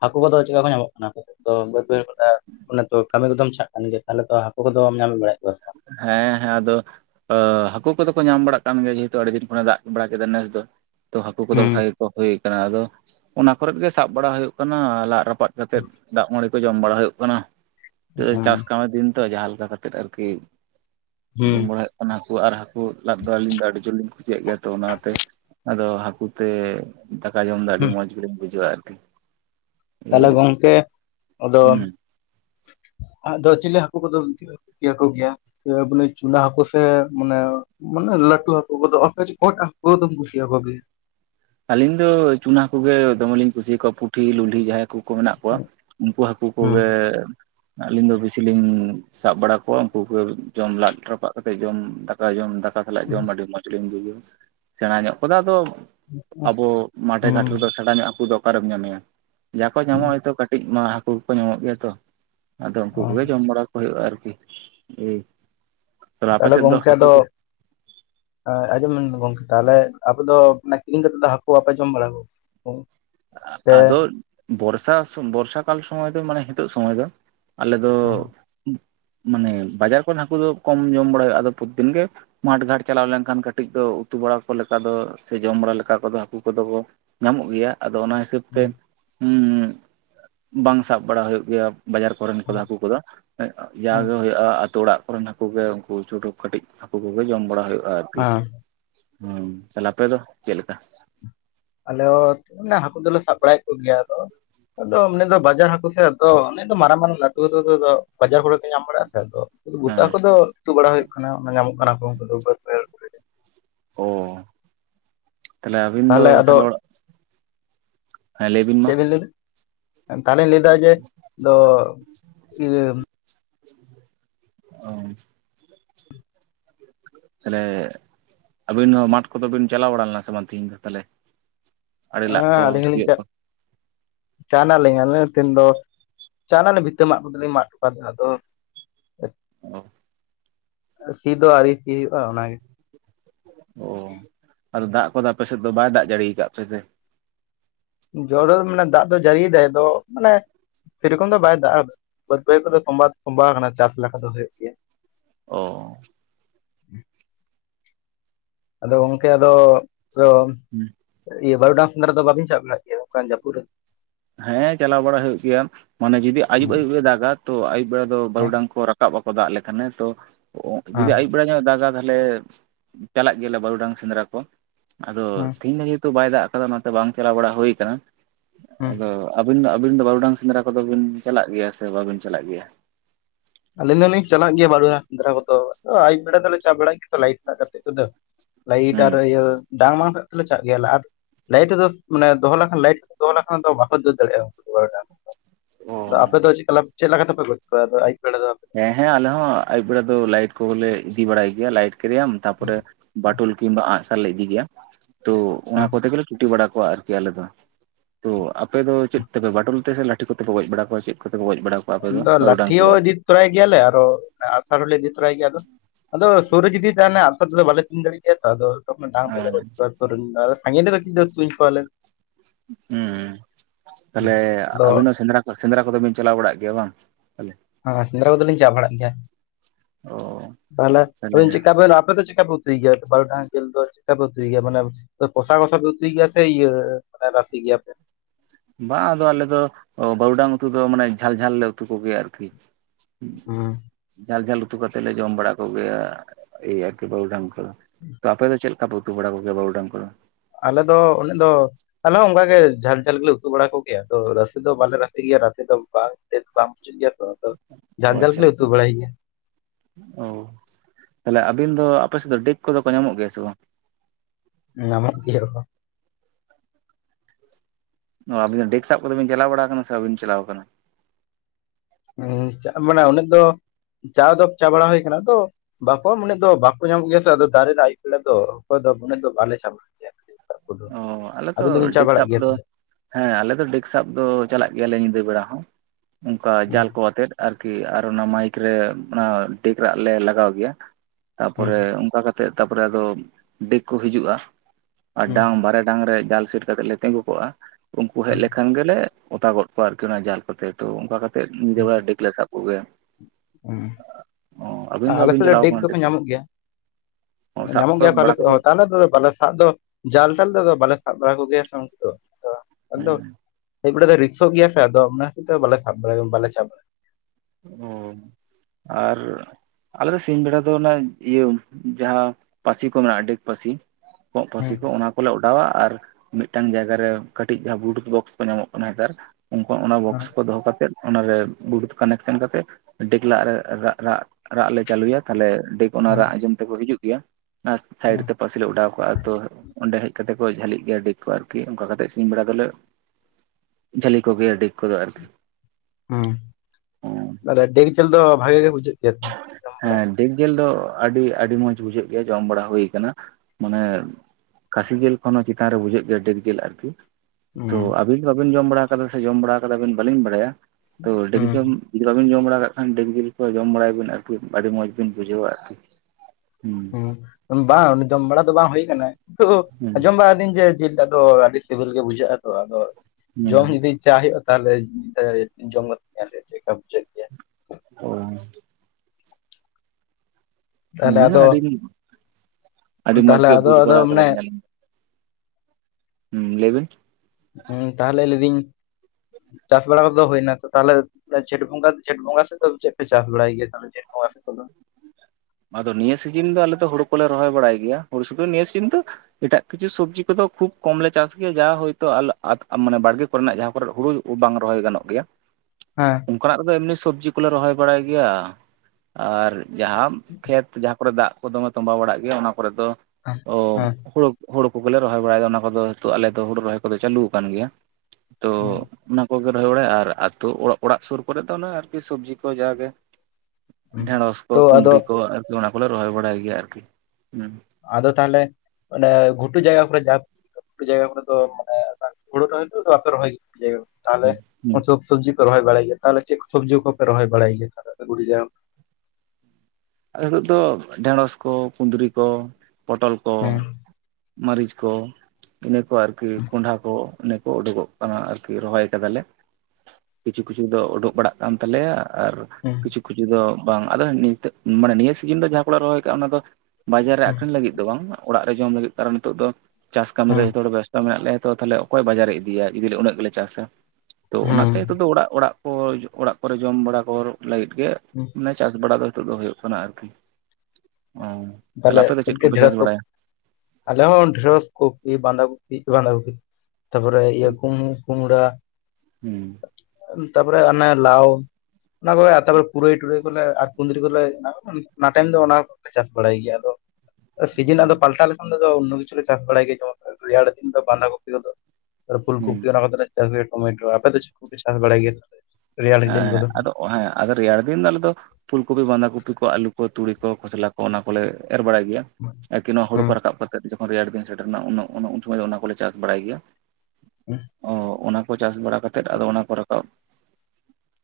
ᱦᱟᱹᱠᱩ ᱠᱚᱫᱚ ᱪᱮᱠᱟ ᱠᱚ ᱧᱟᱢᱚᱜ ᱠᱟᱱᱟ ᱟᱯᱮ ᱥᱮᱫᱚ ᱵᱟᱹᱫ ᱵᱟᱹᱭᱦᱟᱹᱲ ᱠᱚ ᱦᱮᱸ ᱚᱱᱮ ᱛᱚ ᱠᱟᱹᱢᱤ ᱠᱚᱫᱚᱢ ᱪᱟᱜ ᱠᱟᱱ ᱜᱮᱭᱟ ᱛᱟᱦᱚᱞᱮ ᱛᱚ ᱦᱟᱹᱠᱩ ᱠᱚᱫᱚᱢ ᱧᱟᱢ ᱵᱟᱲᱟᱭᱮᱫ ᱠᱚᱣᱟ ᱥᱮ ᱵᱟᱝ?
ᱦᱮᱸ ᱦᱮᱸ ᱟᱫᱚ ᱾ ᱟᱹ ᱦᱟᱹᱠᱩ ᱠᱚᱫᱚ ᱠᱚ ᱧᱟᱢ ᱵᱟᱲᱟᱜ ᱠᱟᱱ ᱜᱮᱭᱟ ᱡᱮᱦᱮᱛᱩ ᱟᱹᱰᱤ ᱫᱤᱱ ᱠᱷᱚᱱᱮ ᱫᱟᱜ ᱵᱟᱲᱟ ᱠᱮᱫᱟ ᱱᱮᱥ ᱫᱚ, ᱛᱚ ᱦᱟᱹᱠᱩ ᱠᱚᱫᱚ
ᱦᱩᱸ
ᱵᱷᱟᱹᱜᱤ ᱠᱚ ᱦᱩᱭ ᱟᱠᱟᱱᱟ ᱟᱫᱚ ᱚᱱᱟ ᱠᱚᱨᱮ ᱜᱮ ᱥᱟᱵ ᱵᱟᱲᱟ ᱦᱩᱭᱩᱜ ᱠᱟᱱᱟ ᱞᱟᱫ ᱨᱟᱯ ᱞᱟᱫ ᱠᱟᱛᱮᱫ ᱫᱟᱜ ᱢᱟᱹᱲᱤ ᱠᱚ ᱡᱚᱢ ᱵᱟᱲᱟ ᱦᱩᱭᱩᱜ ᱠᱟᱱᱟ
ᱦᱩᱸ
ᱪᱟᱥ ᱠᱟᱹᱢᱤ ᱫᱤᱱ ᱛᱚ ᱡᱟᱦᱟᱸ ᱞᱮᱠᱟ ᱠᱟᱛᱮ ᱠᱟᱛᱮᱫ ᱟᱨᱠᱤ
ᱦᱩᱸ
ᱡᱚᱢᱼᱵᱟᱲᱟ ᱾ ᱚᱱᱟ ᱠᱩ ᱦᱟᱹᱠᱩ ᱟᱨ ᱦᱟᱹᱠᱩ ᱞᱟᱫ ᱫᱚ ᱟᱹᱞᱤᱧ ᱫᱚ ᱟᱹᱰᱤ ᱡᱳᱨᱞᱤᱧ ᱠᱩᱥᱤᱭᱟᱜ ᱜᱮᱭᱟ ᱛᱚ ᱚᱱᱟᱛᱮ ᱟᱫᱚ ᱦᱟᱹᱠᱩ ᱛᱮ ᱫᱟᱠᱟ ᱡᱚᱢ ᱫᱚ ᱟᱹᱰᱤ
ᱦᱩᱸ
ᱢᱚᱸᱡᱽ ᱜᱮᱞᱤᱧ ᱵᱩᱡᱷᱟᱹᱣᱟ ᱟᱨᱠᱤ
ᱛᱟᱦᱚᱞᱮ
ᱦᱩᱸ
ᱜᱚᱝᱠᱮ ᱟᱫᱚ ᱟᱫᱚ ᱪᱤᱞᱤ ᱦᱟᱹᱠᱩ ᱠᱚᱫᱚ, ᱤᱭᱟᱹ ᱠᱚ ᱜᱮᱭᱟ ᱟᱫ ᱪᱩᱱᱟ ᱦᱟᱹᱠᱩ ᱥᱮ ᱢᱟᱱᱮ, ᱢᱟᱱᱮ ᱞᱟᱴᱩ ᱦᱟᱹᱠᱩ ᱠᱚᱫᱚ [unintelligible] ᱦᱟᱹᱠᱩ ᱠᱷᱩᱥᱤᱭᱟ ᱟᱠᱚ ᱜᱮ
ᱟᱹᱞᱤᱧ ᱫᱚ ᱪᱩᱱᱟ ᱦᱟᱹᱠᱩ ᱜᱮ ᱫᱚᱢᱮᱞᱤᱧ ᱠᱩᱥᱤ ᱟᱠᱚᱣᱟ ᱯᱩᱴᱷᱤ ᱞᱩᱞᱦᱤ ᱡᱟᱦᱟᱸᱭ ᱠᱚ ᱠᱚ ᱢᱮᱱᱟᱜ ᱠᱚ ᱠᱚᱣᱟ ᱩᱱᱠᱩ ᱦᱟᱹᱠᱩ
ᱦᱩᱸ
ᱠᱚᱜᱮ ᱟᱹᱞᱤᱧ ᱫᱚ ᱵᱮᱥᱤ ᱞᱤᱧ ᱥᱟᱵ ᱵᱟᱲᱟ ᱠᱚᱣᱟ ᱩᱱᱠᱩ ᱠᱚᱜᱮ ᱡᱚᱢ ᱞᱟᱫ ᱨᱟᱯᱟᱜ ᱠᱟᱛᱮᱫ ᱡᱚᱢ ᱫᱟᱠᱟ ᱡᱚᱢ ᱫᱟ ᱥᱟᱫ ᱞᱟᱫ ᱡᱚᱢ ᱟᱹᱰᱤ ᱢᱚᱸᱡᱽ ᱞᱤᱧ ᱵᱩᱡᱟ, ᱥᱮᱬᱟ ᱧᱚᱜ ᱠᱚᱫᱚ ᱟᱫᱚ ᱟᱵᱚ ᱢᱟᱴᱷᱮ ᱜᱷᱟᱴ
ᱦᱩᱸ
ᱨᱮᱫᱚ ᱥᱮᱲᱟ ᱧᱚᱜ ᱦᱟᱹᱠᱩ ᱫᱚ ᱚᱠᱟᱨᱮᱢ ᱧᱟᱢᱮᱭᱟ ᱡᱟ ᱠᱚ
ᱦᱩᱸ
ᱧᱟᱢᱚᱜᱼᱟ ᱦᱚᱭᱛᱳ ᱠᱟᱹᱴᱤᱡ ᱢᱟ ᱦᱟᱹᱠᱩ ᱠᱚᱜᱮ ᱠᱚ ᱧᱟᱢᱚᱜ ᱜᱮᱭᱟ ᱛᱚ ᱟᱫᱚ ᱩᱱᱠᱩ ᱠᱚᱜᱮ ᱡᱚᱢ ᱵᱟᱲᱟ ᱠᱚ ᱦᱩᱭᱩᱜᱼᱟ ᱟᱨᱠᱤ ᱮᱭ ᱟᱯᱮ
ᱛᱟᱦᱞᱮ
ᱥᱮᱫ ᱫᱚ
ᱜᱚᱢᱠᱮ
ᱦᱟᱹᱠᱩ
ᱟᱫᱚ,
ᱠᱚ
ᱮᱸ ᱟᱸᱡᱚᱢ ᱵᱤᱱ ᱜᱚᱝᱠᱮ ᱛᱟᱦᱚᱞᱮ ᱟᱯᱮ ᱫᱚ ᱠᱤᱨᱤᱧ ᱠᱟᱛᱮᱜ ᱫᱚ ᱦᱟᱹᱠᱩ ᱵᱟᱯᱮ ᱡᱚᱢ ᱵᱟᱲᱟ ᱠᱚ ᱦᱩ,
ᱟᱫᱚ ᱵᱚᱨᱥᱟ ᱥᱮ ᱵᱚᱨᱥᱟ ᱠᱟᱞ ᱥᱚᱢᱚᱭ ᱫᱚ ᱢᱟᱱᱮ ᱱᱤᱛᱚᱜ ᱥᱚᱢᱚᱭ ᱫᱚ ᱟᱞᱮ ᱫᱚ [inaudible] ᱢᱟᱱᱮ ᱵᱟᱡᱟᱨ ᱠᱷᱚᱱ ᱦᱟᱹᱠᱩ ᱫᱚ ᱠᱚᱢ ᱡᱚᱢ ᱵᱟᱲᱟᱭ ᱟᱫᱚ ᱯᱨᱚᱛᱤ ᱫᱤᱱ ᱜᱮ ᱢᱟᱴᱷ ᱜᱷᱟᱴ ᱪᱟᱞᱟᱣ ᱞᱮᱱᱠᱷᱟᱱ ᱠᱟᱹᱴᱤᱡ ᱫᱚ ᱩᱛᱩ ᱵᱟᱲᱟ ᱠᱚ ᱞᱮᱠᱟ ᱫᱚ ᱥᱮ ᱡᱚᱢ ᱵᱟᱲᱟ ᱞᱮᱠᱟ ᱠᱚᱫᱚ ᱦᱟᱹᱠᱩ ᱠᱚᱫᱚ ᱠᱚ ᱧᱟᱢᱚᱜ ᱜᱮᱭᱟ ᱟᱫᱚ ᱚᱱᱟ ᱦᱤᱥᱟᱹᱵ ᱛᱮ ᱩᱸ ᱵᱟᱝ ᱥᱟᱵ ᱵᱟᱲᱟ ᱦᱩᱭᱩᱜ ᱜᱮᱭᱟ ᱵᱟᱡᱟᱨ ᱠᱚᱨᱮᱱ ᱠᱚᱫᱚ ᱦᱟᱹᱠᱩ ᱠᱚᱫᱚ ᱮᱸ ᱡᱟᱜᱮ ᱦᱩᱭᱩᱜ ᱟᱹᱛᱩ ᱚᱲᱟᱜ ᱠᱚᱨᱮᱱ ᱦᱟᱹᱠᱩ ᱜᱮ ᱩᱱᱠᱩ ᱪᱩᱰᱩᱵ ᱠᱟᱹᱴᱤᱡ ᱦᱟᱹᱠᱩ ᱠᱚᱜᱮ ᱡᱚᱢ ᱵᱟᱲᱟ ᱦᱩᱭᱩᱜᱼᱟ ᱟᱨᱠᱤ
ᱦᱮᱸ
ᱦᱩᱸ ᱛᱟᱦᱞᱮ ᱟᱯᱮ ᱫᱚ ᱪᱮᱫ ᱞᱮᱠᱟ
ᱟᱞᱮ ᱦᱚᱸ ᱦᱟᱹᱠᱩ ᱫᱚᱞᱮ ᱥᱟᱵ ᱵᱟᱲᱟᱭᱮᱫ ᱠᱚᱜᱮᱭᱟ ᱟᱫᱚ ᱟᱫᱚ ᱩᱱᱤ ᱫᱚ ᱵᱟᱡᱟᱨ ᱦᱟᱹᱠᱩ ᱥᱮᱫᱚ ᱱ ᱟᱫᱚ ᱵᱟᱡᱟᱨ ᱦᱟᱹᱠᱩ ᱛᱮ ᱢᱟᱨᱟᱝ ᱢᱟᱨᱟᱝ ᱞᱟᱹᱴᱩ ᱟᱛᱮ ᱫᱚ ᱵᱟᱡᱟᱨ ᱠᱚᱨᱮ ᱠᱚ ᱧᱟᱢ ᱵᱟᱲᱟᱭ ᱟ ᱥᱮ ᱟᱫᱚ
ᱦᱮᱸ
ᱵᱩᱥᱟᱹᱜ ᱠᱚᱫᱚ ᱩᱛᱩ ᱵᱟᱲᱟ ᱦᱩᱭᱩᱜ ᱠᱟᱱᱟ ᱚᱱᱟ ᱧᱟᱢᱚᱜ ᱠᱟᱱᱟ ᱠᱚ ᱩᱱᱠᱩ ᱫᱚ ᱵᱟᱹᱭᱦᱟᱹᱲ ᱠᱚᱨᱮ ᱜᱮ᱾
ᱚ ᱛᱟᱦᱚᱞᱮ ᱟᱹᱵᱤᱱ ᱫᱚ ᱛᱟᱦᱚᱞᱮ ᱚᱲᱟᱜ ᱦᱮᱸ ᱞᱮᱹᱭ ᱵᱤᱱ ᱢᱟ
ᱪᱮᱫ ᱞᱟᱹᱭᱫᱟ ᱛᱟᱦᱚᱞᱮᱧ ᱞᱟᱹᱭᱫᱟ ᱡᱮ ᱫᱚ ᱤᱭᱟᱹ
ᱚ [inaudible] ᱛᱟᱦᱞᱮ ᱟᱹᱵᱤᱱ ᱦᱚᱸ ᱢᱟᱴᱷ ᱠᱚᱫᱚ ᱵᱤᱱ ᱪᱟᱞᱟᱣ ᱵᱟᱲᱟ ᱞᱮᱱᱟ ᱥᱮ ᱵᱟᱝ ᱛᱮᱦᱮᱧ ᱫᱚ ᱛᱟᱦᱚᱞᱮ ᱟᱲᱮ
ᱦᱮ
ᱞᱟᱜ ᱠᱚ
ᱟᱞᱤᱧ ᱞᱤᱧ
ᱥᱤᱭᱳᱜ ᱠᱚ
ᱪᱟᱞᱟᱣ ᱟᱞᱤᱝ ᱛᱤᱱ ᱫᱚ ᱪᱟ ᱞᱮᱱᱟᱞᱤᱧ ᱵᱷᱤᱛᱟᱹ ᱢᱟᱜ ᱠᱚᱫᱚᱞᱤᱧ ᱢᱟᱜ ᱦᱚᱴᱚ ᱠᱟᱫᱟ ᱫᱚ
ᱚ
ᱥᱤ ᱫᱚ ᱟᱨᱹᱣᱨᱤ ᱥᱤ ᱦᱩᱭᱩᱜᱼᱟ ᱚᱱᱟᱜᱮ
ᱚ ᱟᱫᱚ ᱫᱟᱜ ᱠᱚᱫᱚ ᱟᱯᱮ ᱥᱮᱫ ᱫᱚ ᱵᱟᱭ ᱫᱟᱜ ᱡᱟᱹᱲᱤᱠᱟᱣᱫ ᱯᱮ ᱛᱮ
ᱡᱚᱲᱚ ᱢᱟᱱᱮ ᱫᱟᱜ ᱫᱚ ᱡᱟᱹᱲᱤᱭ ᱫᱟᱭ ᱢᱟᱱᱮ ᱥᱮᱨᱚᱠᱚᱢ ᱫᱚ ᱵᱟᱭ ᱫᱟᱜ ᱫᱟ ᱵᱟᱹᱫ ᱵᱟᱹᱭᱦᱟᱹᱲ ᱠᱚ ᱛᱚᱸᱵᱟ ᱫᱚ ᱛᱚᱸᱵᱟ ᱟᱠᱟᱱᱟ ᱪᱟᱥ ᱞᱮᱠᱟ ᱫᱚ ᱦᱩᱭᱩᱜ ᱜᱮᱭᱟ
ᱚ
ᱟᱫᱚ ᱜᱚᱢᱠᱮ ᱟᱫᱚ
[unintelligible]
ᱵᱟᱨᱩᱰᱟᱝ ᱥᱮᱫᱽᱹᱨᱟ ᱫᱚ ᱵᱟᱵᱤᱱ ᱪᱟᱞᱟᱜ ᱜᱮᱭᱟ ᱡᱟᱯᱩᱫ ᱨᱮ
ᱦᱮᱸ ᱪᱟᱞᱟᱣ ᱵᱟᱲᱟ ᱦᱩᱭᱩᱜ ᱜᱮᱭᱟ ᱢᱟᱱᱮ ᱡᱩᱫᱤ ᱟᱭᱩᱵ ᱟᱭᱩᱵ ᱮ ᱫᱟᱜᱟ ᱛᱚ ᱟᱭᱩᱵ ᱵᱮᱲᱟ ᱫᱚ
ᱦᱮᱸ
ᱵᱟᱹᱨᱩᱰᱟᱝ ᱠᱚ ᱨᱟᱠᱟᱵ ᱨᱟᱠᱟᱵ ᱟᱠᱚ ᱫᱟᱜ ᱞᱮᱠᱷᱟᱱᱮ ᱚᱜ
ᱦᱮᱸ
ᱡᱩᱫᱤ ᱟᱭᱩᱵ [unintelligible] ᱧᱚᱜ ᱫᱟᱜᱟ ᱛᱟᱦᱚᱞᱮ ᱪᱟᱞᱟᱜ ᱜᱮᱭᱟᱞᱮ ᱵᱟᱨᱩᱰᱟᱝ ᱥᱮᱸᱫᱽᱨᱟ ᱠᱚ ᱟᱫᱚ
ᱦᱮᱸ
ᱛᱮᱦᱤᱧ ᱫᱚ ᱡᱮᱦᱮᱛᱩ ᱵᱟᱭ ᱫᱟᱜ ᱟᱠᱟᱫᱟ ᱚᱱᱟᱛᱮ ᱵᱟᱝ ᱪᱟᱞᱟᱣ ᱵᱟᱲᱟ ᱦᱩᱭ ᱟᱠᱟᱱᱟ
ᱦᱮᱸ
ᱟᱫᱚ ᱟᱹᱵᱤᱱ ᱫᱚ ᱟᱹᱵᱤᱱ ᱫᱚ ᱵᱟᱨᱩᱰᱟᱝ ᱥᱮᱸᱫᱽᱨᱟ ᱠᱚᱫᱚ ᱵᱤᱱ ᱪᱟᱞᱟᱜ ᱜᱮᱭᱟ ᱥᱮ ᱵᱟᱵᱤᱱ ᱪᱟᱞᱟᱜ ᱜᱮᱭᱟ
ᱟᱞᱤᱧ ᱫᱚᱞᱤᱧ ᱪᱟᱞᱟᱜ ᱜᱮᱭᱟ ᱵᱟᱨᱩᱜᱰᱟᱝ ᱥᱮᱸᱫᱽᱨᱟ ᱠᱚᱫᱚ ᱟᱹᱭᱩᱵ ᱵᱮᱲᱟ ᱫᱚᱞᱮ ᱪᱟ ᱵᱟᱲᱟ ᱜᱮᱭᱟᱚ ᱞᱟᱭᱤᱴ ᱥᱟᱵ ᱠᱟᱛᱮ ᱠᱚᱫᱚ ᱞᱟᱭᱤᱴ
ᱦᱩᱸ
ᱟᱨ ᱤᱭᱟᱹ ᱫᱟᱝ ᱢᱟᱝ ᱥᱚᱜ ᱫᱚᱞᱮ ᱪᱟᱜ ᱜᱮᱭᱟᱞᱮ ᱞᱟᱭᱤᱴ ᱫᱚ ᱢᱟᱱᱮ ᱫᱚᱦᱚ ᱞᱮᱠᱷᱟᱱ ᱞᱟᱭᱤᱴ ᱫᱚᱦᱚ ᱞᱮᱠᱷᱟᱱ ᱫᱚ ᱵᱟᱠᱚ ᱫᱟᱲᱨ ᱫᱟᱲᱮᱭᱟᱜᱼᱟ ᱵᱟᱨᱩᱰᱟᱝ
ᱚ
ᱟᱫᱚ ᱟᱯᱮ ᱫᱚ ᱪᱮᱫ ᱪᱮᱫ ᱞᱮᱠᱟᱛᱮᱯᱮ ᱜᱚᱡ ᱠᱚᱣᱟ ᱟᱫᱚ ᱵᱮᱲᱟ ᱫᱚ ᱟᱯᱮ
ᱦᱮᱸ ᱦᱮᱸ ᱟᱞᱮ ᱦᱚᱸ ᱟᱭᱩᱵ ᱵᱮᱲᱟ ᱫᱚ ᱞᱟᱭᱤᱴ ᱠᱚᱞᱮ ᱤᱫᱤ ᱵᱟᱲᱟᱭ ᱜᱮᱭᱟ ᱞᱟᱭᱤᱴ ᱠᱮᱫᱮᱭᱟᱢ ᱛᱟᱯᱚᱨᱮ ᱵᱟᱴᱳᱞ ᱠᱤᱢᱵᱟ ᱟᱸᱜᱥᱟᱨ ᱞᱮ ᱤᱫᱤ ᱜᱮᱭᱟ ᱛᱚ ᱚᱱᱟ ᱠᱚᱛᱮ ᱜᱮᱞᱮ ᱪᱷᱩᱴᱤ ᱵᱟᱲᱟ ᱠᱚᱣᱟ ᱟᱨᱠᱤ ᱟᱞᱮ ᱫᱚ ᱛᱚ ᱟᱯᱮ ᱫᱚ ᱪᱮᱫ ᱛᱮᱯᱮ ᱵᱟᱴᱚᱞ ᱛᱮ ᱥᱮ ᱞᱟᱹᱴᱷᱤ ᱠᱚᱛᱮᱯᱮ ᱜᱚᱡ ᱵᱟᱲᱟ ᱠᱚᱣᱟ ᱪᱮᱫ ᱠᱚᱛᱮ ᱯᱮ ᱜᱚᱡ ᱵᱟᱲᱟ ᱠᱚᱣᱟ ᱟᱯᱮ ᱫᱚ
ᱟᱫᱚ
ᱵᱟᱹᱨᱩᱰᱟᱝ
ᱞᱟᱴᱷᱤ
ᱠᱚ
ᱦᱚᱸ
ᱵᱟᱝ
ᱤᱫᱤ ᱛᱚᱨᱟᱭ ᱜᱮᱭᱟᱞᱮ ᱟᱨᱚ ᱟᱜᱥᱟᱨ ᱦᱚᱸᱞᱮ ᱤᱫᱤ ᱛᱚᱨᱟᱭ ᱜᱮᱭᱟ ᱟᱫᱚ ᱟᱫᱚ ᱥᱚᱨ ᱨᱮ ᱡᱩᱫᱤ ᱛᱟᱦᱮᱱᱟ ᱟᱜᱥᱟᱨ ᱛᱮᱫᱚ ᱵᱟᱞᱮ ᱛᱩᱧ ᱫᱟᱲᱮᱭᱟ ᱛᱚᱠᱷᱚᱱ ᱰᱟᱝᱹ ᱛᱮᱞᱮ ᱜᱚᱡ ᱠᱚᱣᱟ ᱥᱟᱺᱜᱤᱧ ᱨᱮᱫᱚ ᱞᱮ ᱛᱩᱧ ᱠᱚᱣᱟᱞᱮ
ᱦᱮᱸ ᱛᱟᱦᱚᱞᱮ
ᱟᱫᱚ
ᱟᱹᱵᱤᱱ ᱦᱚᱸ ᱥᱮᱸᱫᱽᱨᱟ ᱥᱮᱸᱫᱽᱨᱟ ᱠᱚᱫᱚ ᱵᱤᱱ ᱪᱟᱞᱟᱣ ᱵᱟᱲᱟᱜ ᱜᱮᱭᱟ ᱵᱟᱝ ᱛᱟᱦᱚᱞᱮ
ᱦᱮᱸ ᱥᱮᱸᱫᱽᱨᱟ ᱠᱚᱫᱚᱞᱤᱧ ᱪᱟᱞᱟᱣ ᱵᱟᱲᱟᱜ ᱜᱮᱭᱟ
ᱚ
ᱛᱟᱦᱚᱞᱮ ᱟᱵᱤᱱ ᱪᱮᱠᱟ ᱵᱤᱱ ᱟᱯᱮ ᱫᱚ ᱪᱮᱠᱟ ᱯᱮ ᱜᱮᱭᱟ ᱵᱟᱨᱩᱰᱟᱝ ᱡᱤᱞ ᱫᱚ ᱪᱮᱠᱟᱯᱮ ᱩᱛᱩ ᱜᱮᱭᱟ ᱢᱟᱱᱮ ᱛᱚ ᱠᱚᱥᱟᱣ ᱠᱚᱥᱟᱣ ᱩᱛᱩᱭ ᱜᱮᱭᱟ ᱥᱮ ᱤᱭᱟᱹ ᱢᱟᱱᱮ ᱨᱟᱥᱮ ᱜᱮᱭᱟ ᱯᱮ
ᱵᱟᱝ ᱟᱫᱚ ᱟᱞᱮ ᱫᱚ ᱵᱟᱹᱨᱩᱰᱟᱝ ᱩᱛᱩ ᱫᱚ ᱢᱟᱱᱮ ᱡᱷᱟᱞ ᱡᱷᱟᱞ ᱞᱮ ᱩᱛᱩ ᱠᱚᱜᱮᱭᱟ ᱟᱨᱠᱤ
ᱦᱩᱸ
ᱡᱷᱟᱞ ᱡᱷᱟᱞ ᱩᱛᱩ ᱠᱟᱛᱮᱜ ᱞᱮ ᱡᱚᱢ ᱵᱟᱲᱟ ᱠᱚᱜᱮᱭᱟ ᱮᱭ ᱟᱨᱠᱤ ᱵᱟᱹᱨᱩᱰᱟᱝ ᱠᱚ ᱛᱚ ᱟᱯᱮ ᱫᱚ ᱪᱮᱫ ᱞᱮᱠᱟ ᱯᱮ ᱩᱛᱩ ᱵᱟᱲᱟ ᱠᱚᱜᱮᱭᱟ ᱵᱩᱹᱨᱩᱰᱟᱝ ᱠᱚᱫᱚ
ᱟᱞᱮ ᱫᱚ ᱚᱱᱮ ᱫᱚ ᱟᱞᱮᱦᱚᱸ ᱚᱱᱠᱟ ᱜᱮ ᱡᱷᱟᱞ ᱡᱷᱟᱞ ᱜᱮᱞᱮ ᱩᱛᱩ ᱵᱟᱲᱟ ᱠᱚᱜᱮᱭᱟ ᱛᱚ ᱨᱟᱥᱮ ᱫᱚ ᱵᱟᱞᱮ ᱨᱟᱥᱮ ᱜᱮᱭᱟ ᱨᱟᱥᱮ ᱫᱚ ᱵᱟᱝ ᱴᱮᱥ ᱵᱟᱝ [unintelligible]
ᱚ ᱟᱪᱪᱷᱟ
ᱜᱮᱞᱮ
ᱟᱪᱪᱷᱟ
ᱩᱛᱩ ᱵᱟᱲᱟᱭ ᱜᱮᱭᱟ
ᱚ ᱛᱟᱦᱚᱞᱮ ᱟᱹᱵᱤᱱ ᱫᱚ ᱟᱯᱮ ᱥᱮᱫ ᱫᱚ ᱰᱤᱜ ᱠᱚᱫᱚ ᱠᱚ ᱧᱟᱢᱚᱜ ᱜᱮᱭᱟ ᱥᱮ ᱵᱟᱝ
ᱧᱟᱢᱚᱜ ᱜᱮ ᱠᱚ
ᱚ ᱟᱵᱤᱱ ᱫᱚ ᱰᱤᱜ ᱥᱠᱚᱛᱮᱵᱤᱱ ᱪᱟᱞᱟᱣ ᱵᱟᱲᱟ ᱟᱠᱟᱱᱟ ᱥᱮ ᱟᱹᱵᱤᱱ ᱪᱟᱞᱟᱣ ᱟᱠᱟᱱᱟ
ᱦᱮ ᱢᱟᱱᱮ ᱩᱱᱟᱹᱜ ᱫᱚ ᱪᱟ ᱫᱚ ᱪᱟ ᱵᱟᱲᱟ ᱦᱩᱭ ᱠᱟᱱᱟ ᱛᱚ ᱵᱟᱠᱚ ᱢᱚᱱᱮ ᱫᱚ ᱵᱟᱠᱚ ᱧᱟᱢ ᱜᱮᱭᱟ ᱥᱮ ᱟᱫᱚ ᱫᱟᱨᱮ ᱨᱮᱱᱟᱜ ᱟᱹᱭᱩ ᱵᱮᱲᱟ ᱫᱚ ᱚᱠᱚᱭ ᱫᱚ ᱢᱟᱱᱮ ᱫᱚ ᱵᱟᱞᱮ ᱥᱟᱵ ᱠᱚ ᱜᱮᱭ-ᱟ᱾ ᱠᱚᱫᱚ
ᱚ ᱟᱞᱮ ᱛᱚ
ᱟᱹᱵᱤᱱ ᱫᱚᱵᱤᱱ ᱪᱟ
ᱰᱤᱜ
ᱵᱟᱲᱟᱜ
ᱥᱟᱵ
ᱜᱮᱭᱟ
ᱫᱚ
ᱥᱮ ᱪᱮᱫ?
ᱦᱮᱸ ᱟᱞᱮ ᱫᱚ ᱰᱮᱠ ᱥᱟᱵ ᱫᱚ ᱪᱟᱞᱟᱜ ᱜᱮᱭᱟᱞᱮ ᱧᱤᱫᱟᱹ ᱵᱮᱲᱟ ᱦᱚᱸ ᱚᱱᱠᱟ
ᱦᱩᱸ
ᱡᱟᱞ ᱠᱚ ᱟᱛᱮᱜ ᱟᱨᱠᱤ ᱟᱨ ᱚᱱᱟ ᱢᱟᱭᱤᱠ ᱨᱮ ᱚᱱᱟ ᱰᱮᱠ ᱨᱟᱜ ᱞᱮ ᱞᱟᱜᱟᱣ ᱜᱮᱭᱟ
ᱦᱩᱸ
ᱛᱟᱯᱚᱨᱮ ᱚᱱᱠᱟ ᱠᱟᱛᱮ ᱛᱮᱫ ᱛᱟᱯᱚᱨᱮ ᱟᱫᱚ ᱰᱤᱜ ᱠᱚ ᱦᱤᱡᱩᱜ-ᱟ᱾ ᱟᱨ
ᱦᱩᱸ
ᱰᱟᱝ ᱵᱟᱨᱭᱟ ᱰᱟᱝ ᱨᱮ ᱡᱟᱞ ᱥᱤᱴ ᱠᱟᱛᱮᱫ ᱞᱮ ᱛᱤᱸᱜᱩ ᱠᱚᱜᱼᱟ ᱩᱱᱠᱩ ᱦᱮᱡ
ᱦᱩᱸ
ᱞᱮᱠᱷᱟᱱ ᱜᱮᱞᱮ ᱚᱛ ᱜᱚᱫ ᱠᱚᱣᱟ ᱟᱨᱠᱤ ᱚᱱᱟ ᱡᱟᱞ ᱠᱚᱛᱮ ᱮᱠᱴᱩ ᱚᱱᱠᱟ ᱠᱟᱛᱮᱫ ᱱᱤᱡᱮ ᱵᱮᱲᱟ ᱰᱤᱠ ᱥᱟᱵ ᱠᱚᱜᱮ
ᱦᱮᱸ ᱟᱞᱮ ᱥᱮᱫ ᱫᱚ
ᱪᱟᱞᱟᱣ
ᱰᱮᱠ
ᱠᱟᱱᱟ
ᱫᱚᱠᱚ
ᱥᱟᱵ
ᱧᱟᱢᱚᱜ ᱜᱮᱭᱟ!
ᱚ ᱥᱟᱵ
ᱧᱟᱢ ᱜᱮᱭᱟ ᱠᱚ ᱟᱞᱮ
ᱵᱟᱲᱟ
ᱥᱮᱫ ᱦᱚ
ᱠᱚᱫᱚ
ᱟᱞᱮ ᱫᱚ ᱵᱟᱞᱮ ᱥᱟᱵ ᱫᱚ ᱡᱟᱞᱴᱟᱞ ᱛᱮᱫᱚ ᱵᱟᱞᱮ ᱥᱟᱵ ᱵᱟᱲᱟ ᱠᱚᱜᱮᱭᱟ ᱥᱮ ᱩᱱᱠᱩ ᱫᱚ ᱟᱫᱚ
ᱦᱮᱸ
ᱟᱭᱩᱵ ᱵᱮᱲᱟ ᱫᱚ ᱨᱤᱠᱥ ᱜᱮᱭᱟ ᱟᱫᱚ ᱚᱱᱟ ᱠᱷᱟᱹᱛᱤᱨ ᱨᱮ ᱵᱟᱮ ᱥᱟᱵ ᱵᱟᱲᱟ ᱵᱟᱮᱟᱵᱲᱟᱭᱟ
ᱚ ᱟᱨ ᱟᱞᱮ ᱫᱚ ᱥᱤᱧ ᱵᱮᱲᱟ ᱫᱚ ᱚᱱᱟ ᱤᱭᱟᱹ ᱡᱟᱦᱟ ᱯᱟᱥᱤ ᱠᱚ ᱢᱮᱱᱟᱜᱼᱟ ᱰᱟᱹᱠ ᱯᱟᱥᱤ ᱠᱚᱸᱜ ᱯᱟᱥᱤ
ᱦᱮᱸ
ᱠᱚ ᱚᱱᱟ ᱠᱚᱞᱮ ᱚᱰᱟᱣᱟ ᱟᱨ ᱢᱤᱫᱴᱟᱝ ᱡᱟᱭᱜᱟ ᱨᱮ ᱠᱟᱹᱴᱤᱡ ᱡᱟᱦᱟᱸ ᱵᱩᱞᱩᱴᱩᱛᱷ ᱵᱚᱠᱥ ᱠᱚ ᱧᱟᱢᱚᱜ ᱠᱟᱱᱟ ᱦᱮᱛᱟᱨ ᱩᱱᱠᱩᱣᱟᱜ ᱚᱱᱟ ᱵᱚᱠᱥ
ᱦᱮᱸ
ᱠᱚ ᱫᱚᱦᱚ ᱠᱟᱛᱮᱫ ᱚᱱᱟᱨᱮ ᱠᱟᱱᱮᱠᱥᱮᱱ ᱠᱟᱛᱮ ᱰᱮᱜ ᱞᱟᱜ ᱨᱟᱜ ᱨᱟᱜ ᱨᱟᱜ ᱞᱮ ᱪᱟᱞᱩᱭᱟ ᱛᱟᱦᱞᱮ ᱰᱮᱜ ᱚᱱᱟ
ᱦᱮᱸ
ᱨᱟᱜ ᱠᱚ ᱦᱤᱡᱩᱜ ᱜᱮᱭᱟ ᱟᱨ ᱯᱟᱥᱤ ᱞᱮ ᱚᱰᱟᱣ ᱠᱟᱜᱼᱟ ᱛᱚ ᱚᱸᱰᱮ ᱦᱮᱡ ᱠᱟᱛᱮ ᱠᱚ ᱡᱷᱟᱞᱤᱜ ᱜᱮᱭᱟ ᱰᱮᱜ ᱠᱚ ᱟᱨᱠᱤ ᱚᱱᱠᱟ ᱠᱟᱛᱮᱜ ᱥᱤᱧ ᱵᱮᱲᱟ ᱫᱚᱞᱮ ᱡᱷᱟᱹᱞᱤ ᱠᱚ ᱜᱮᱭᱟ ᱰᱮᱹᱠ ᱠᱚᱫᱚ ᱟᱨ
ᱦᱩᱸ ᱛᱟᱦᱚᱞᱮ ᱰᱮᱲ ᱪᱟᱸᱫᱚ ᱵᱷᱟᱜᱮ ᱜᱮ ᱵᱩᱡᱷᱟᱹᱜ ᱜᱮᱭᱟ ᱛᱚ ᱡᱚᱢ ᱵᱟᱲᱟ
ᱦᱮᱸ ᱰᱮᱠ ᱡᱮᱞ ᱫᱚ ᱟᱹᱰᱤ ᱟᱹᱰᱤ ᱢᱚᱸᱡᱽ ᱵᱩᱡᱷᱟᱹᱜ ᱜᱮᱭᱟ ᱡᱚᱢ ᱵᱟᱲᱟ ᱦᱩᱭ ᱠᱟᱱᱟ ᱢᱟᱱᱮ ᱠᱟᱥᱤ ᱡᱤᱞ ᱠᱷᱚᱱ ᱦᱚᱸ ᱪᱮᱛᱟᱱ ᱨᱮ ᱵᱩᱡᱷᱟᱹᱜ ᱜᱮᱭᱟ ᱰᱮᱠ ᱡᱤᱞ ᱟᱨᱠᱤ ᱛᱚ
ᱦᱩᱸ
ᱟᱵᱤᱱ ᱵᱟᱵᱤᱱ ᱡᱚᱢ ᱵᱟᱲᱟᱣ ᱠᱟᱫᱟ ᱥᱮ ᱡᱚᱢ ᱵᱟᱲᱟ ᱠᱟᱫᱟᱵᱤᱱ ᱵᱟᱹᱞᱤᱧ ᱵᱟᱲᱟᱭᱟ ᱛᱚ ᱰᱮᱠ
ᱦᱩᱸ
ᱡᱚᱢ ᱡᱩᱫᱤ ᱵᱟᱵᱤᱱ ᱡᱚᱢ ᱵᱟᱲᱟ ᱠᱟᱜ ᱠᱷᱟᱱ ᱰᱟᱹᱠ ᱡᱤᱞ ᱠᱚ ᱡᱚᱢ ᱵᱟᱲᱟᱭ ᱵᱤᱱ ᱟᱨᱠᱤ ᱟᱰᱤ ᱢᱚᱡᱽ ᱵᱤᱱ ᱵᱩᱡᱷᱟᱹᱣᱟ
ᱵᱟ ᱩᱱᱤ ᱡᱚᱢ ᱵᱟᱲᱟ ᱫᱚ ᱵᱟᱝ ᱦᱩᱭ ᱠᱟᱱᱟ
ᱦᱩᱸ
ᱟᱸᱡᱚᱢ ᱵᱟᱲᱟ ᱟᱹᱫᱤᱧ ᱡᱤᱞ ᱴᱟᱜ ᱟᱰᱤ ᱥᱤᱵᱤᱞ ᱜᱮ ᱵᱩᱡᱷᱟᱹᱜ ᱟᱛᱚ ᱟᱫᱚ ᱡᱚᱢ
ᱦᱩᱸ
ᱪᱟᱜ ᱦᱩᱭᱩᱜᱼᱟ ᱛᱟᱦᱞᱮ ᱡᱚᱢ ᱠᱟᱛᱮ ᱧᱮᱞ ᱦᱩᱭᱩᱜ-ᱟ ᱪᱮᱠᱟ ᱵᱩᱡᱟᱹᱜ ᱜᱮᱭᱟ
ᱚ
ᱛᱟᱦᱚᱞᱮ
ᱦᱮᱸ
ᱟᱫᱚ
ᱟᱹᱰᱤᱧ ᱟᱰᱤ ᱢᱚᱡᱽ
ᱛᱟᱦᱚᱞᱮ
ᱜᱮ
ᱟᱫᱚ
ᱵᱩᱡ
ᱟᱫᱚ
ᱵᱟᱲᱟ
ᱢᱟᱱᱮ
ᱠᱟᱫᱟᱞᱤᱧ ᱟᱹᱞᱤᱧ ᱦᱩᱸ ᱞᱟᱹᱭ
ᱦᱩᱸ ᱛᱟᱦᱞᱮ ᱞᱮᱫᱤᱧ ᱪᱟᱥ ᱵᱟᱲᱟ ᱠᱚᱫᱚ ᱦᱩᱭᱱᱟ ᱛᱚ ᱛᱟᱦᱚᱞᱮ ᱡᱷᱮᱸᱴ ᱵᱚᱸᱜᱟ ᱡᱷᱮᱸᱴ ᱵᱚᱸᱜᱟ ᱥᱮᱫ ᱫᱚ ᱪᱮᱫ ᱯᱮ ᱪᱟᱥ ᱵᱟᱲᱟᱭ ᱜᱮᱭᱟ ᱛᱟᱦᱚᱞᱮ [unintelligible]
ᱟᱫᱚ ᱱᱤᱭᱟᱹ ᱥᱤᱡᱤᱱ ᱫᱚ ᱟᱞᱮ ᱫᱚ ᱦᱩᱲᱩ ᱠᱚᱞᱮ ᱨᱚᱦᱚᱭ ᱵᱟᱲᱟᱭ ᱜᱮᱭᱟ ᱦᱩᱲᱩ ᱥᱩᱫᱩ ᱱᱤᱭᱟᱹ ᱥᱤᱡᱤᱱ ᱮᱴᱟᱜ ᱠᱤᱪᱷᱩ ᱥᱚᱵᱽᱡᱤ ᱠᱚᱫᱚ ᱠᱷᱩᱵ ᱠᱚᱢᱞᱮ ᱪᱟᱥ ᱜᱮᱭᱟ ᱡᱟ ᱦᱳᱭᱛᱚ [unintelligible] ᱢᱟᱱᱮ ᱵᱟᱲᱜᱮ ᱠᱚᱨᱮᱱᱟᱜ ᱡᱟᱦᱟᱸ ᱠᱚᱨᱮᱫ ᱦᱩᱲᱩ ᱵᱟᱝ ᱨᱚᱦᱚᱭ ᱜᱟᱱᱚᱜ ᱜᱮᱭᱟ
ᱦᱮ‌
ᱚᱱᱠᱟᱱᱟᱜ ᱨᱚᱫᱚ ᱮᱢᱱᱤ ᱥᱚᱵᱽᱡᱤ ᱠᱚᱞᱮ ᱨᱚᱦᱚᱭ ᱵᱟᱲᱟᱭ ᱜᱮᱭᱟ ᱟᱨ ᱡᱟᱦᱟᱸ ᱠᱷᱮᱛ ᱡᱟᱦᱟᱸ ᱠᱚᱨᱮ ᱫᱟᱜ ᱠᱚ ᱫᱚᱢᱮ ᱛᱚᱸᱵᱟ ᱵᱟᱲᱟᱜ ᱜᱮᱭᱟ ᱚᱱᱟ ᱠᱚᱨᱮ ᱫᱚ
ᱦᱮᱸ ᱦᱮᱸ
ᱦᱩᱲᱩ ᱠᱚᱜᱞᱮ ᱨᱚᱦᱚᱭ ᱵᱟᱲᱟᱭᱟ ᱚᱱᱟ ᱠᱚᱫᱚ ᱦᱤᱛᱳᱜ ᱟᱞᱮ ᱫᱚ ᱦᱩᱲᱩ ᱨᱚᱦᱚᱭ ᱠᱚᱫᱚ ᱪᱟᱞᱩᱣ ᱠᱟᱱ ᱜᱮᱭᱟ ᱛᱚ
ᱦᱮᱸ
ᱚᱱᱟ ᱠᱚᱜᱮ ᱨᱮᱣᱲᱮ ᱟᱨ ᱟᱛᱩ ᱚᱲ ᱚᱲᱟᱜ ᱥᱩᱨ ᱠᱚᱨᱮ ᱫᱚ ᱩᱱᱟᱹᱜ ᱟᱨᱠᱤ ᱥᱚᱵᱡᱤ ᱠᱚ ᱡᱟᱜᱮ ᱰᱷᱮᱸᱲᱚᱥ ᱠᱚ
ᱛᱚ ᱟᱫᱚ
ᱠᱩᱸᱫᱽᱨᱤ ᱠᱚ ᱟᱨᱠᱤ ᱚᱱᱟ ᱠᱚᱞᱮ ᱨᱚᱦᱚᱭ ᱵᱟᱲᱟᱭ ᱜᱮᱭᱟ ᱟᱨᱠᱤ
ᱟᱫᱚ ᱛᱟᱦᱞᱮ ᱚᱱᱮ ᱜᱷᱩᱴᱩ ᱡᱟᱭᱜᱟ ᱠᱚᱨᱮ ᱡᱟ ᱡᱟᱭᱜᱟ ᱠᱚᱨᱮ ᱫᱚ ᱢᱟᱱᱮ ᱚᱱᱟ ᱦᱩᱲᱩ ᱨᱚᱦᱚᱭ ᱠᱚ ᱵᱟᱯᱮ ᱨᱚᱦᱚᱭ ᱡᱟᱭᱦᱳᱠ ᱛᱟᱦᱞᱮ ᱥᱚᱵᱡᱤ ᱯᱮ ᱨᱚᱦᱚᱭ ᱵᱟᱲᱟᱭ ᱜᱮᱭᱟ ᱛᱟᱦᱚᱞᱮ ᱪᱮᱜ ᱠᱚ ᱥᱚᱵᱡᱤ ᱠᱚᱯᱮ ᱵᱟᱲᱟᱭ ᱜᱮᱭᱟ? [unintelligible]
ᱟᱞᱮᱥᱮᱜ ᱫᱚ ᱰᱷᱮᱸᱲᱚᱥ ᱠᱚ ᱠᱩᱸᱫᱽᱨᱤ ᱠᱚ ᱯᱚᱴᱚᱞ ᱠᱚ᱾
ᱦᱮᱸ
ᱢᱟᱹᱨᱤᱪ ᱠᱚ ᱤᱱᱟᱹ ᱠᱚ ᱟᱨᱠᱤ ᱠᱚᱸᱰᱦᱟ ᱠᱚ᱾ ᱤᱱᱟᱹᱠᱚ ᱩᱰᱩᱠᱚᱜ ᱠᱟᱱᱟ ᱟᱨᱠᱤ ᱨᱚᱦᱚᱭ ᱠᱟᱫᱟᱞᱮ᱾ ᱠᱤᱪᱷᱩ ᱠᱤᱪᱷᱩ ᱫᱚ ᱩᱰᱳᱜ ᱵᱟᱲᱟᱜ ᱠᱟᱱ ᱛᱟᱞᱮᱭᱟ ᱟᱨ
[inaudible]
ᱠᱷᱩᱪᱩ ᱫᱚ ᱵᱟᱝ ᱟᱫᱚ ᱱᱤᱛᱟᱹᱜ ᱢᱟᱱᱮ ᱱᱤᱭᱟᱹ ᱥᱤᱡᱤᱱ ᱫᱚ ᱡᱟᱦᱟᱸ ᱠᱚᱞᱮ ᱨᱚᱦᱚᱭ ᱟᱠᱟᱜᱼᱟ ᱚᱱᱟ ᱫᱚ ᱵᱟᱡᱟᱨ ᱨᱮ
ᱦᱮᱸ
ᱟᱠᱷᱨᱤᱧ ᱞᱟᱹᱜᱤᱜ ᱫᱚ ᱵᱟᱝ ᱚᱲᱟᱜ ᱨᱮ ᱡᱚᱢ ᱞᱟᱹᱜᱤᱫ ᱠᱟᱨᱚᱱ ᱱᱤᱛᱚᱜ ᱫᱚ ᱪᱟᱥ ᱠᱟᱹᱢᱤ ᱨᱮ
ᱦᱮᱸ
ᱡᱚᱛᱚ ᱦᱚᱲ ᱵᱮᱥ ᱢᱮᱱᱟᱜ ᱞᱮᱭᱟ ᱛᱚ ᱛᱟᱦᱞᱮ ᱚᱠᱚᱭ ᱵᱟᱡᱟᱨᱮ ᱤᱫᱤᱭᱟ ᱤᱫᱤᱨᱮ ᱩᱱᱟᱹᱜ ᱜᱮᱞᱮ ᱪᱟᱥᱟ ᱛᱚ
ᱦᱮᱸ
ᱚᱱᱛᱮ ᱱᱤᱛᱚᱜ ᱫᱚ ᱚᱲᱟᱜ ᱚᱲᱟᱜ ᱠᱚ ᱚᱲᱟᱜ ᱠᱚᱨᱮ ᱡᱚᱢ ᱵᱟᱲᱟ ᱠᱚ ᱞᱟᱹᱜᱤᱫ ᱜᱮ
[inaudible]
ᱢᱟᱱᱮ ᱪᱟᱥ ᱵᱟᱲᱟ ᱫᱚ ᱦᱤᱛᱚᱜ ᱫᱚ ᱦᱩᱭᱩᱜ ᱠᱟᱱᱟ ᱟᱨᱠᱤ᱾ ᱚᱸ
ᱛᱟᱦᱞᱮ, ᱠᱟᱹᱴ ᱰᱷᱮᱲᱚᱥ ᱟᱞᱮ ᱦᱚᱸ ᱰᱷᱮᱲᱚᱥ ᱠᱚᱯᱤ ᱵᱟᱸᱫᱷᱟ ᱠᱚᱯᱤ ᱵᱟᱸᱫᱷᱟ ᱠᱚᱯᱤ [unintelligible] ᱛᱟᱯᱚᱨᱮ ᱤᱭᱟᱹ ᱠᱩᱢᱩ ᱠᱩᱢᱲᱟ
ᱦᱩᱸ
ᱛᱟᱯᱚᱨᱮ ᱚᱱᱮ ᱞᱟᱣ ᱚᱱᱟ ᱠᱚᱜᱮ ᱛᱟᱯᱚᱨᱮ ᱯᱩᱨᱟᱹᱭ ᱴᱩᱨᱟᱹᱭ ᱠᱚᱞᱮ ᱟᱨ ᱠᱩᱸᱫᱽᱨᱤ ᱠᱚᱞᱮ ᱚᱱᱟ ᱴᱟᱭᱤᱢ ᱫᱚ ᱚᱱᱟ ᱪᱟᱥ ᱵᱟᱲᱟᱭ ᱜᱮᱭᱟ ᱟᱫᱚ ᱥᱤᱡᱤᱱ ᱟ
ᱦᱩᱸ
ᱫᱚ ᱯᱟᱞᱴᱟᱣ ᱞᱮᱠᱷᱟᱱ ᱫᱚ ᱚᱱᱱᱚᱠᱤᱪᱷᱩ ᱪᱟᱥ ᱵᱟᱲᱟᱭ ᱜᱮᱭᱟ ᱡᱮᱢᱚᱱ ᱨᱮᱭᱟᱲ ᱫᱤᱱ ᱫᱚ ᱵᱟᱸᱫᱷᱟ ᱠᱚᱯᱤ ᱠᱚᱫᱚ ᱯᱷᱩᱞ
ᱦᱮᱸ
ᱠᱚᱯᱤ ᱚᱱᱟ ᱠᱚᱫᱚ ᱪᱟᱥ ᱴᱚᱢᱮᱴᱳ ᱟᱯᱮ ᱫᱚ ᱪᱮᱫ ᱪᱟᱥ ᱵᱟᱲᱟᱭ ᱜᱮᱭᱟ? ᱨᱮᱭᱟᱲ ᱫᱤᱱ
ᱦᱮᱸ
ᱠᱚᱫᱚ?
ᱟᱫᱚ ᱦᱮᱸ ᱟᱫᱚ ᱨᱮᱭᱟᱲ ᱫᱤᱱ ᱫᱚ ᱟᱞᱮ ᱫᱚ ᱯᱷᱩᱞ ᱠᱚᱯᱤ, ᱵᱟᱸᱫᱷᱟ ᱠᱚᱯᱤ, ᱠᱚ ᱟᱞᱩ ᱠᱚ, ᱛᱩᱲᱤ ᱠᱚ, ᱠᱷᱚᱥᱞᱟ ᱠᱚ, ᱚᱱᱟ ᱠᱚᱞᱮ ᱮᱨ ᱵᱟᱲᱟᱭ ᱜᱮᱭᱟ ᱾ ᱟᱨᱠᱤ ᱱᱚᱣᱟ ᱦᱩᱲᱩ
ᱦᱩᱸ
ᱠᱚ ᱨᱟᱠᱟᱵ ᱠᱟᱛᱮ ᱡᱚᱠᱷᱚᱱ ᱨᱮᱭᱟᱲ ᱫᱤᱱ ᱥᱮᱴᱮᱨᱮᱱᱟ ᱩᱱᱚ ᱩᱱ ᱥᱚᱢᱚᱭ ᱫᱚ ᱚᱱᱟ ᱠᱚᱞᱮ ᱪᱟᱥ ᱵᱟᱲᱟᱭ ᱜᱮᱭᱟ ᱾
[inaudible]
ᱚ ᱚᱱᱟ ᱠᱚ ᱪᱟᱥ ᱵᱟᱲᱟ ᱠᱟᱛᱮᱫ ᱟᱫᱚ ᱚᱱᱟ ᱠᱚ ᱨᱟᱠᱟᱵ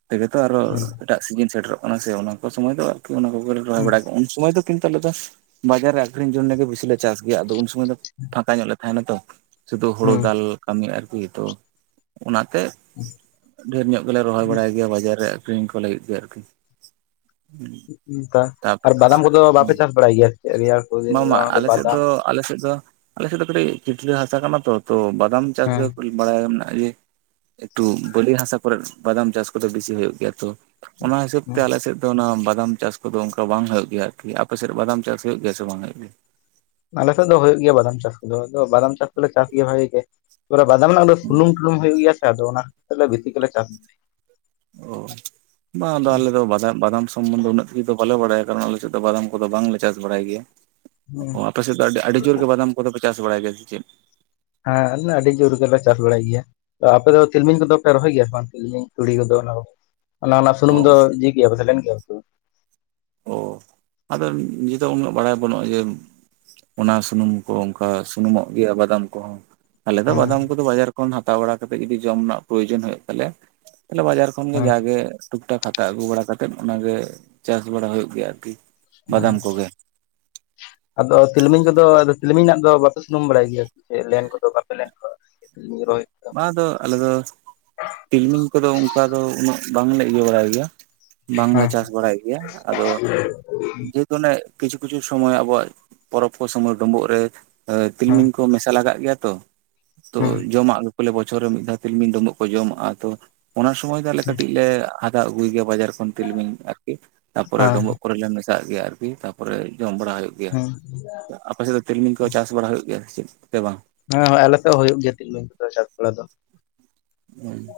ᱛᱮᱜᱮᱛᱚ ᱟᱨᱚ
ᱦᱩᱸ
ᱮᱴᱟᱜ ᱥᱤᱡᱤᱱ ᱥᱮᱴᱮᱨᱚᱜ ᱠᱟᱱᱟ ᱥᱮ ᱚᱱᱟ ᱠᱚ ᱥᱚᱢᱚᱭ ᱫᱚ ᱟᱨᱠᱤ ᱚᱱᱟ ᱠᱚᱜᱮᱞᱮ ᱨᱚᱦᱚᱭ
ᱦᱩᱸ
ᱵᱟᱲᱟ ᱜᱮᱭᱟ᱾ ᱩᱱ ᱥᱚᱢᱟᱹᱭ ᱫᱚ ᱠᱤᱱᱛᱩ ᱟᱞᱮ ᱫᱚ ᱵᱟᱡᱟᱨ ᱨᱮ ᱟᱠᱷᱨᱤᱧ ᱡᱚᱱᱱᱮ ᱜᱮ ᱵᱮᱥᱤ ᱞᱮ ᱪᱟᱥ ᱜᱮᱭᱟ ᱟᱫᱚ ᱩᱱ ᱥᱚᱢᱚᱭ ᱫᱚ ᱯᱷᱟᱸᱠᱟ ᱧᱚᱜ ᱞᱮ ᱦᱮᱱᱟᱛᱚ ᱥᱩᱫᱩ ᱦᱳᱲᱳ
ᱦᱩᱸ
ᱫᱟᱞ ᱠᱟᱹᱢᱤ ᱟᱨᱠᱤ ᱛᱚ ᱚᱱᱟᱛᱮ ᱰᱷᱮᱨ ᱧᱚᱜ ᱜᱮᱞᱮ ᱨᱚᱦᱚᱭ ᱵᱟᱲᱟᱭ ᱜᱮᱭᱟ ᱵᱟᱡᱟᱨ ᱨᱮ ᱟᱠᱷᱨᱤᱧ ᱠᱚ ᱞᱟᱹᱜᱤᱫ ᱜᱮ ᱟᱨᱠᱤ᱾
ᱚᱝᱠᱟ
ᱛᱟᱯ
ᱟᱨ ᱵᱟᱫᱟᱢ ᱠᱚᱫᱚ ᱵᱟᱯᱮ ᱪᱟᱥ ᱵᱟᱲᱟᱭ ᱜᱮᱭᱟ ᱥᱮ ᱪᱮᱜ? ᱨᱮᱭᱟᱲ ᱠᱚ ᱫᱤᱱ ᱫᱚ ᱵᱟᱫᱟᱢ
ᱟᱞᱮᱥᱮᱫ ᱫᱚ ᱟᱞᱮᱥᱮᱫ ᱫᱚ ᱠᱟᱹᱴᱤᱡ ᱠᱤᱪᱞᱟᱹ ᱦᱟᱥᱟ ᱠᱟᱱᱟ ᱛᱚ ᱛᱚ ᱵᱟᱫᱟᱢ ᱪᱟᱥ
ᱦᱮᱸ
ᱫᱚ ᱵᱟᱲᱟᱭ ᱢᱮᱱᱟᱜ ᱜᱮ ᱡᱮ ᱮᱠᱴᱩ ᱵᱟᱹᱞᱤ ᱦᱟᱥᱟ ᱠᱚᱨᱮ ᱵᱟᱫᱟᱢ ᱪᱟᱥ ᱠᱚᱫᱚ ᱵᱤᱥᱤ ᱦᱩᱭᱩᱜ ᱜᱮᱭᱟ ᱛᱚ᱾ ᱚᱱᱟ ᱦᱤᱥᱟᱹᱵ ᱛᱮ
ᱦᱮᱸ
ᱟᱞᱮ ᱥᱮᱫ ᱚᱱᱟ ᱵᱟᱫᱟᱢ ᱪᱟᱥ ᱠᱚᱫᱚ ᱚᱱᱠᱟ ᱵᱟᱝ ᱦᱩᱭᱩᱜ ᱜᱮᱭᱟ ᱟᱨᱠᱤ ᱟᱯᱮᱥᱮᱫ ᱵᱟᱫᱟᱢ ᱪᱟᱥ ᱦᱩᱭᱩᱜ ᱜᱮᱭᱟ ᱥᱮ ᱵᱟᱝ ᱦᱩᱭᱩᱜ ᱜᱮᱭᱟ?
ᱟᱞᱮᱮᱥᱮᱫ ᱫᱚ ᱦᱩᱭᱩᱜᱭ ᱜᱮᱭᱟ ᱵᱟᱫᱟᱢ ᱪᱟᱥ ᱠᱚᱫᱚ ᱟᱫᱚ ᱵᱟᱫᱟᱢ ᱪᱟᱥ ᱫᱚᱞᱮ ᱪᱟᱥ ᱜᱮᱭᱟ ᱵᱷᱟᱜᱤ ᱜᱮ ᱛᱮ ᱵᱟᱫᱟᱢ ᱨᱮᱱᱟᱜ ᱫᱚ ᱥᱩᱱᱩᱢ ᱰᱩᱞᱩᱝ ᱦᱩᱭᱩᱜ ᱜᱮᱭᱟ ᱥᱮ ᱟᱫᱚ ᱚᱱᱟ ᱠᱷᱟᱛᱤᱨ ᱵᱤᱥᱤ ᱜᱮᱞᱮ ᱪᱟᱥ
ᱚ ᱵᱟᱝ ᱟᱫᱚ ᱟᱞᱮᱫ ᱫᱚ ᱵᱟᱡᱟ ᱵᱟᱫᱟᱢ ᱥᱚᱢᱢᱚᱱᱫᱚ ᱫᱚ ᱩᱱᱟᱹᱜ ᱥᱤ ᱫᱚ ᱵᱟᱞᱮ ᱵᱟᱲᱟᱭᱟ ᱠᱟᱨᱚᱱ ᱟᱞᱮ ᱪᱮᱫ ᱫᱚ ᱵᱟᱫᱟᱢ ᱠᱚᱫᱚ ᱵᱟᱝᱞᱮ ᱪᱟᱥ ᱵᱟᱲᱟᱭ ᱜᱮᱭᱟ ᱾
ᱜᱮᱭᱟ᱾
ᱚ ᱟᱯᱮ ᱥᱮᱫ ᱫᱚ ᱟᱹᱰᱤ ᱡᱳᱨ ᱜᱮ ᱵᱟᱫᱟᱢ ᱠᱚᱫᱚᱯᱮ ᱪᱟᱥ ᱵᱟᱲᱟᱭ ᱜᱮᱭᱟ ᱥᱮ ᱪᱮᱫ?
ᱦᱮᱸ ᱟᱞᱮ ᱟᱹᱰᱤ ᱡᱳᱨ ᱜᱮᱞᱮ ᱪᱟᱥ ᱵᱟᱲᱟᱭ ᱜᱮᱭᱟ ᱾ ᱟᱯᱮᱫ ᱫᱚ ᱛᱤᱞᱢᱤᱧ ᱠᱚᱫᱚ ᱯᱮ ᱨᱚᱦᱚᱭ ᱜᱮᱭᱟ ᱵᱟᱝ ᱛᱤᱞᱢᱤᱧ ᱛᱩᱲᱤ ᱠᱚᱫᱚ ᱚᱱᱟ ᱠᱚ? ᱚᱱᱟ ᱚᱱᱟ
ᱚ
ᱥᱩᱱᱩᱢ ᱫᱚ ᱡᱤ ᱜᱮᱭᱟ ᱯᱮ ᱥᱮ ᱞᱮᱱ ᱜᱮᱭᱟ
ᱚ ᱟᱫᱚ ᱱᱤᱡᱮᱫᱚ ᱩᱱᱟᱹᱜ ᱵᱟᱲᱟᱭ ᱵᱟᱹᱱᱩᱜᱼᱟ ᱡᱮ ᱚᱱᱟ ᱥᱩᱱᱩᱢ ᱠᱚ ᱚᱝᱠᱟ ᱥᱩᱱᱩᱢᱚᱜ ᱜᱮᱭᱟ ᱵᱟᱫᱟᱢ ᱠᱚᱦᱚᱸ᱾ ᱟᱞᱮ ᱫᱚ
ᱦᱮᱸ
ᱵᱟᱫᱟᱢ ᱠᱚᱫᱚ ᱵᱟᱡᱟᱨ ᱠᱷᱚᱱ ᱦᱟᱛᱟᱣ ᱵᱟᱲᱟ ᱠᱟᱛᱮᱜ ᱡᱩᱫᱤ ᱡᱚᱢ ᱱᱟᱜ ᱯᱨᱚᱭᱳᱡᱚᱱ ᱦᱩᱭᱩᱜ ᱛᱟᱞᱮᱭᱟ ᱛᱟᱞᱮ ᱵᱟᱡᱟᱨ ᱠᱷᱚᱱ ᱜᱮ
ᱦᱮᱸ
ᱡᱟᱜᱮ ᱴᱩᱠᱴᱟ ᱦᱟᱛᱟᱣ ᱟᱹᱜᱩ ᱵᱟᱲᱟ ᱠᱟᱛᱮᱜ ᱚᱱᱟᱜᱮ ᱪᱟᱥ ᱵᱟᱲᱟ ᱜᱮᱭᱟ ᱟᱨᱠᱤ᱾ ᱵᱟᱫᱟᱢ
ᱟᱪ
ᱠᱚᱜᱮ
ᱟᱫᱚ ᱛᱤᱞᱢᱤᱧ ᱠᱚᱫᱚ ᱟᱫᱚ ᱛᱤᱞᱢᱤᱧ ᱨᱮᱱᱟᱜ ᱫᱚ ᱵᱟᱯᱮ ᱥᱩᱱᱩᱢ ᱵᱟᱲᱟᱭ ᱜᱮᱭᱟ? ᱞᱮᱱ ᱠᱚᱫᱚ ᱵᱟᱯᱮ ᱞᱮᱱ [unintelligible] ᱨᱚᱦᱚᱭ ᱠᱚᱫᱚ?
ᱟᱫᱚ ᱟᱞᱮ ᱫᱚ ᱛᱤᱞᱢᱤᱧ ᱠᱚᱫᱚ ᱚᱝᱠᱟ ᱫᱚ ᱩᱱᱟᱹᱜ ᱵᱟᱝᱞᱮ ᱤᱭᱟᱹ ᱵᱟᱲᱟᱭ ᱜᱮᱭᱟ ᱾ ᱵᱟᱝᱞᱮ
ᱦᱮᱸ
ᱪᱟᱥ ᱵᱟᱲᱟᱭ ᱜᱮᱭᱟ ᱟᱫᱚ ᱡᱮ ᱚᱱᱮ ᱠᱤᱪᱷᱩ ᱠᱤᱪᱷᱩ ᱥᱚᱢᱚᱭ ᱟᱵᱚᱣᱟᱜ ᱯᱚᱨᱚᱵᱽ ᱠᱚ ᱥᱚᱢᱚᱭ ᱰᱩᱢᱵᱩᱜ ᱨᱮ
ᱦᱮᱸ
ᱛᱤᱞᱢᱤᱧ ᱠᱚ ᱢᱮᱥᱟ ᱞᱟᱜᱟᱜ ᱜᱮᱭᱟ ᱛᱚ [unintelligible]
ᱦᱮᱸ ᱦᱮᱸ
ᱛᱚ ᱡᱚᱢᱟᱜ ᱵᱚᱪᱷᱚᱨ ᱨᱮ ᱢᱤᱫ ᱫᱷᱟᱣ ᱛᱤᱞᱢᱤ ᱰᱩᱵᱩᱜ ᱠᱚ ᱡᱚᱢᱟᱜᱼᱟ ᱾ ᱛᱚ ᱚᱱᱟ ᱥᱚᱢᱚᱭ ᱫᱚ ᱟᱞᱮ ᱠᱟᱹᱴᱤᱡ ᱞᱮ ᱦᱟᱛᱟᱣ ᱟᱹᱜᱩᱭ ᱜᱮᱭᱟ ᱵᱟᱡᱟᱨ ᱠᱷᱚᱱ ᱛᱤᱞᱢᱤᱧ ᱟᱨᱠᱤ ᱛᱟᱨᱯᱚᱨ ᱰᱳᱢᱵᱚᱜ ᱠᱚᱨᱮ ᱞᱮ ᱢᱮᱥᱟᱜ ᱜᱮᱭᱟ ᱟᱨᱠᱤ ᱛᱟᱨᱯᱚᱨᱮ ᱡᱚᱢ ᱵᱟᱲᱟ ᱦᱩᱭᱩᱜ ᱜᱮᱭᱟ
ᱚ
[unintelligible] ᱟᱯᱮ ᱥᱮᱫ ᱫᱚ ᱛᱤᱞᱢᱤᱧ ᱠᱚ ᱪᱟᱥ ᱵᱟᱲᱟ ᱦᱩᱭᱩᱜ ᱜᱮᱭᱟ ᱪᱮᱫ ᱥᱮ ᱵᱟᱝ
ᱦᱮᱸ ᱦᱳᱸᱭ ᱟᱞᱮ ᱥᱮᱫ ᱦᱩᱭᱩᱜ ᱜᱮᱭᱟ ᱛᱤᱞᱢᱤᱧ ᱠᱚ ᱪᱟᱥ ᱵᱟᱲᱟ ᱫᱚ ᱾
ᱦᱮᱸ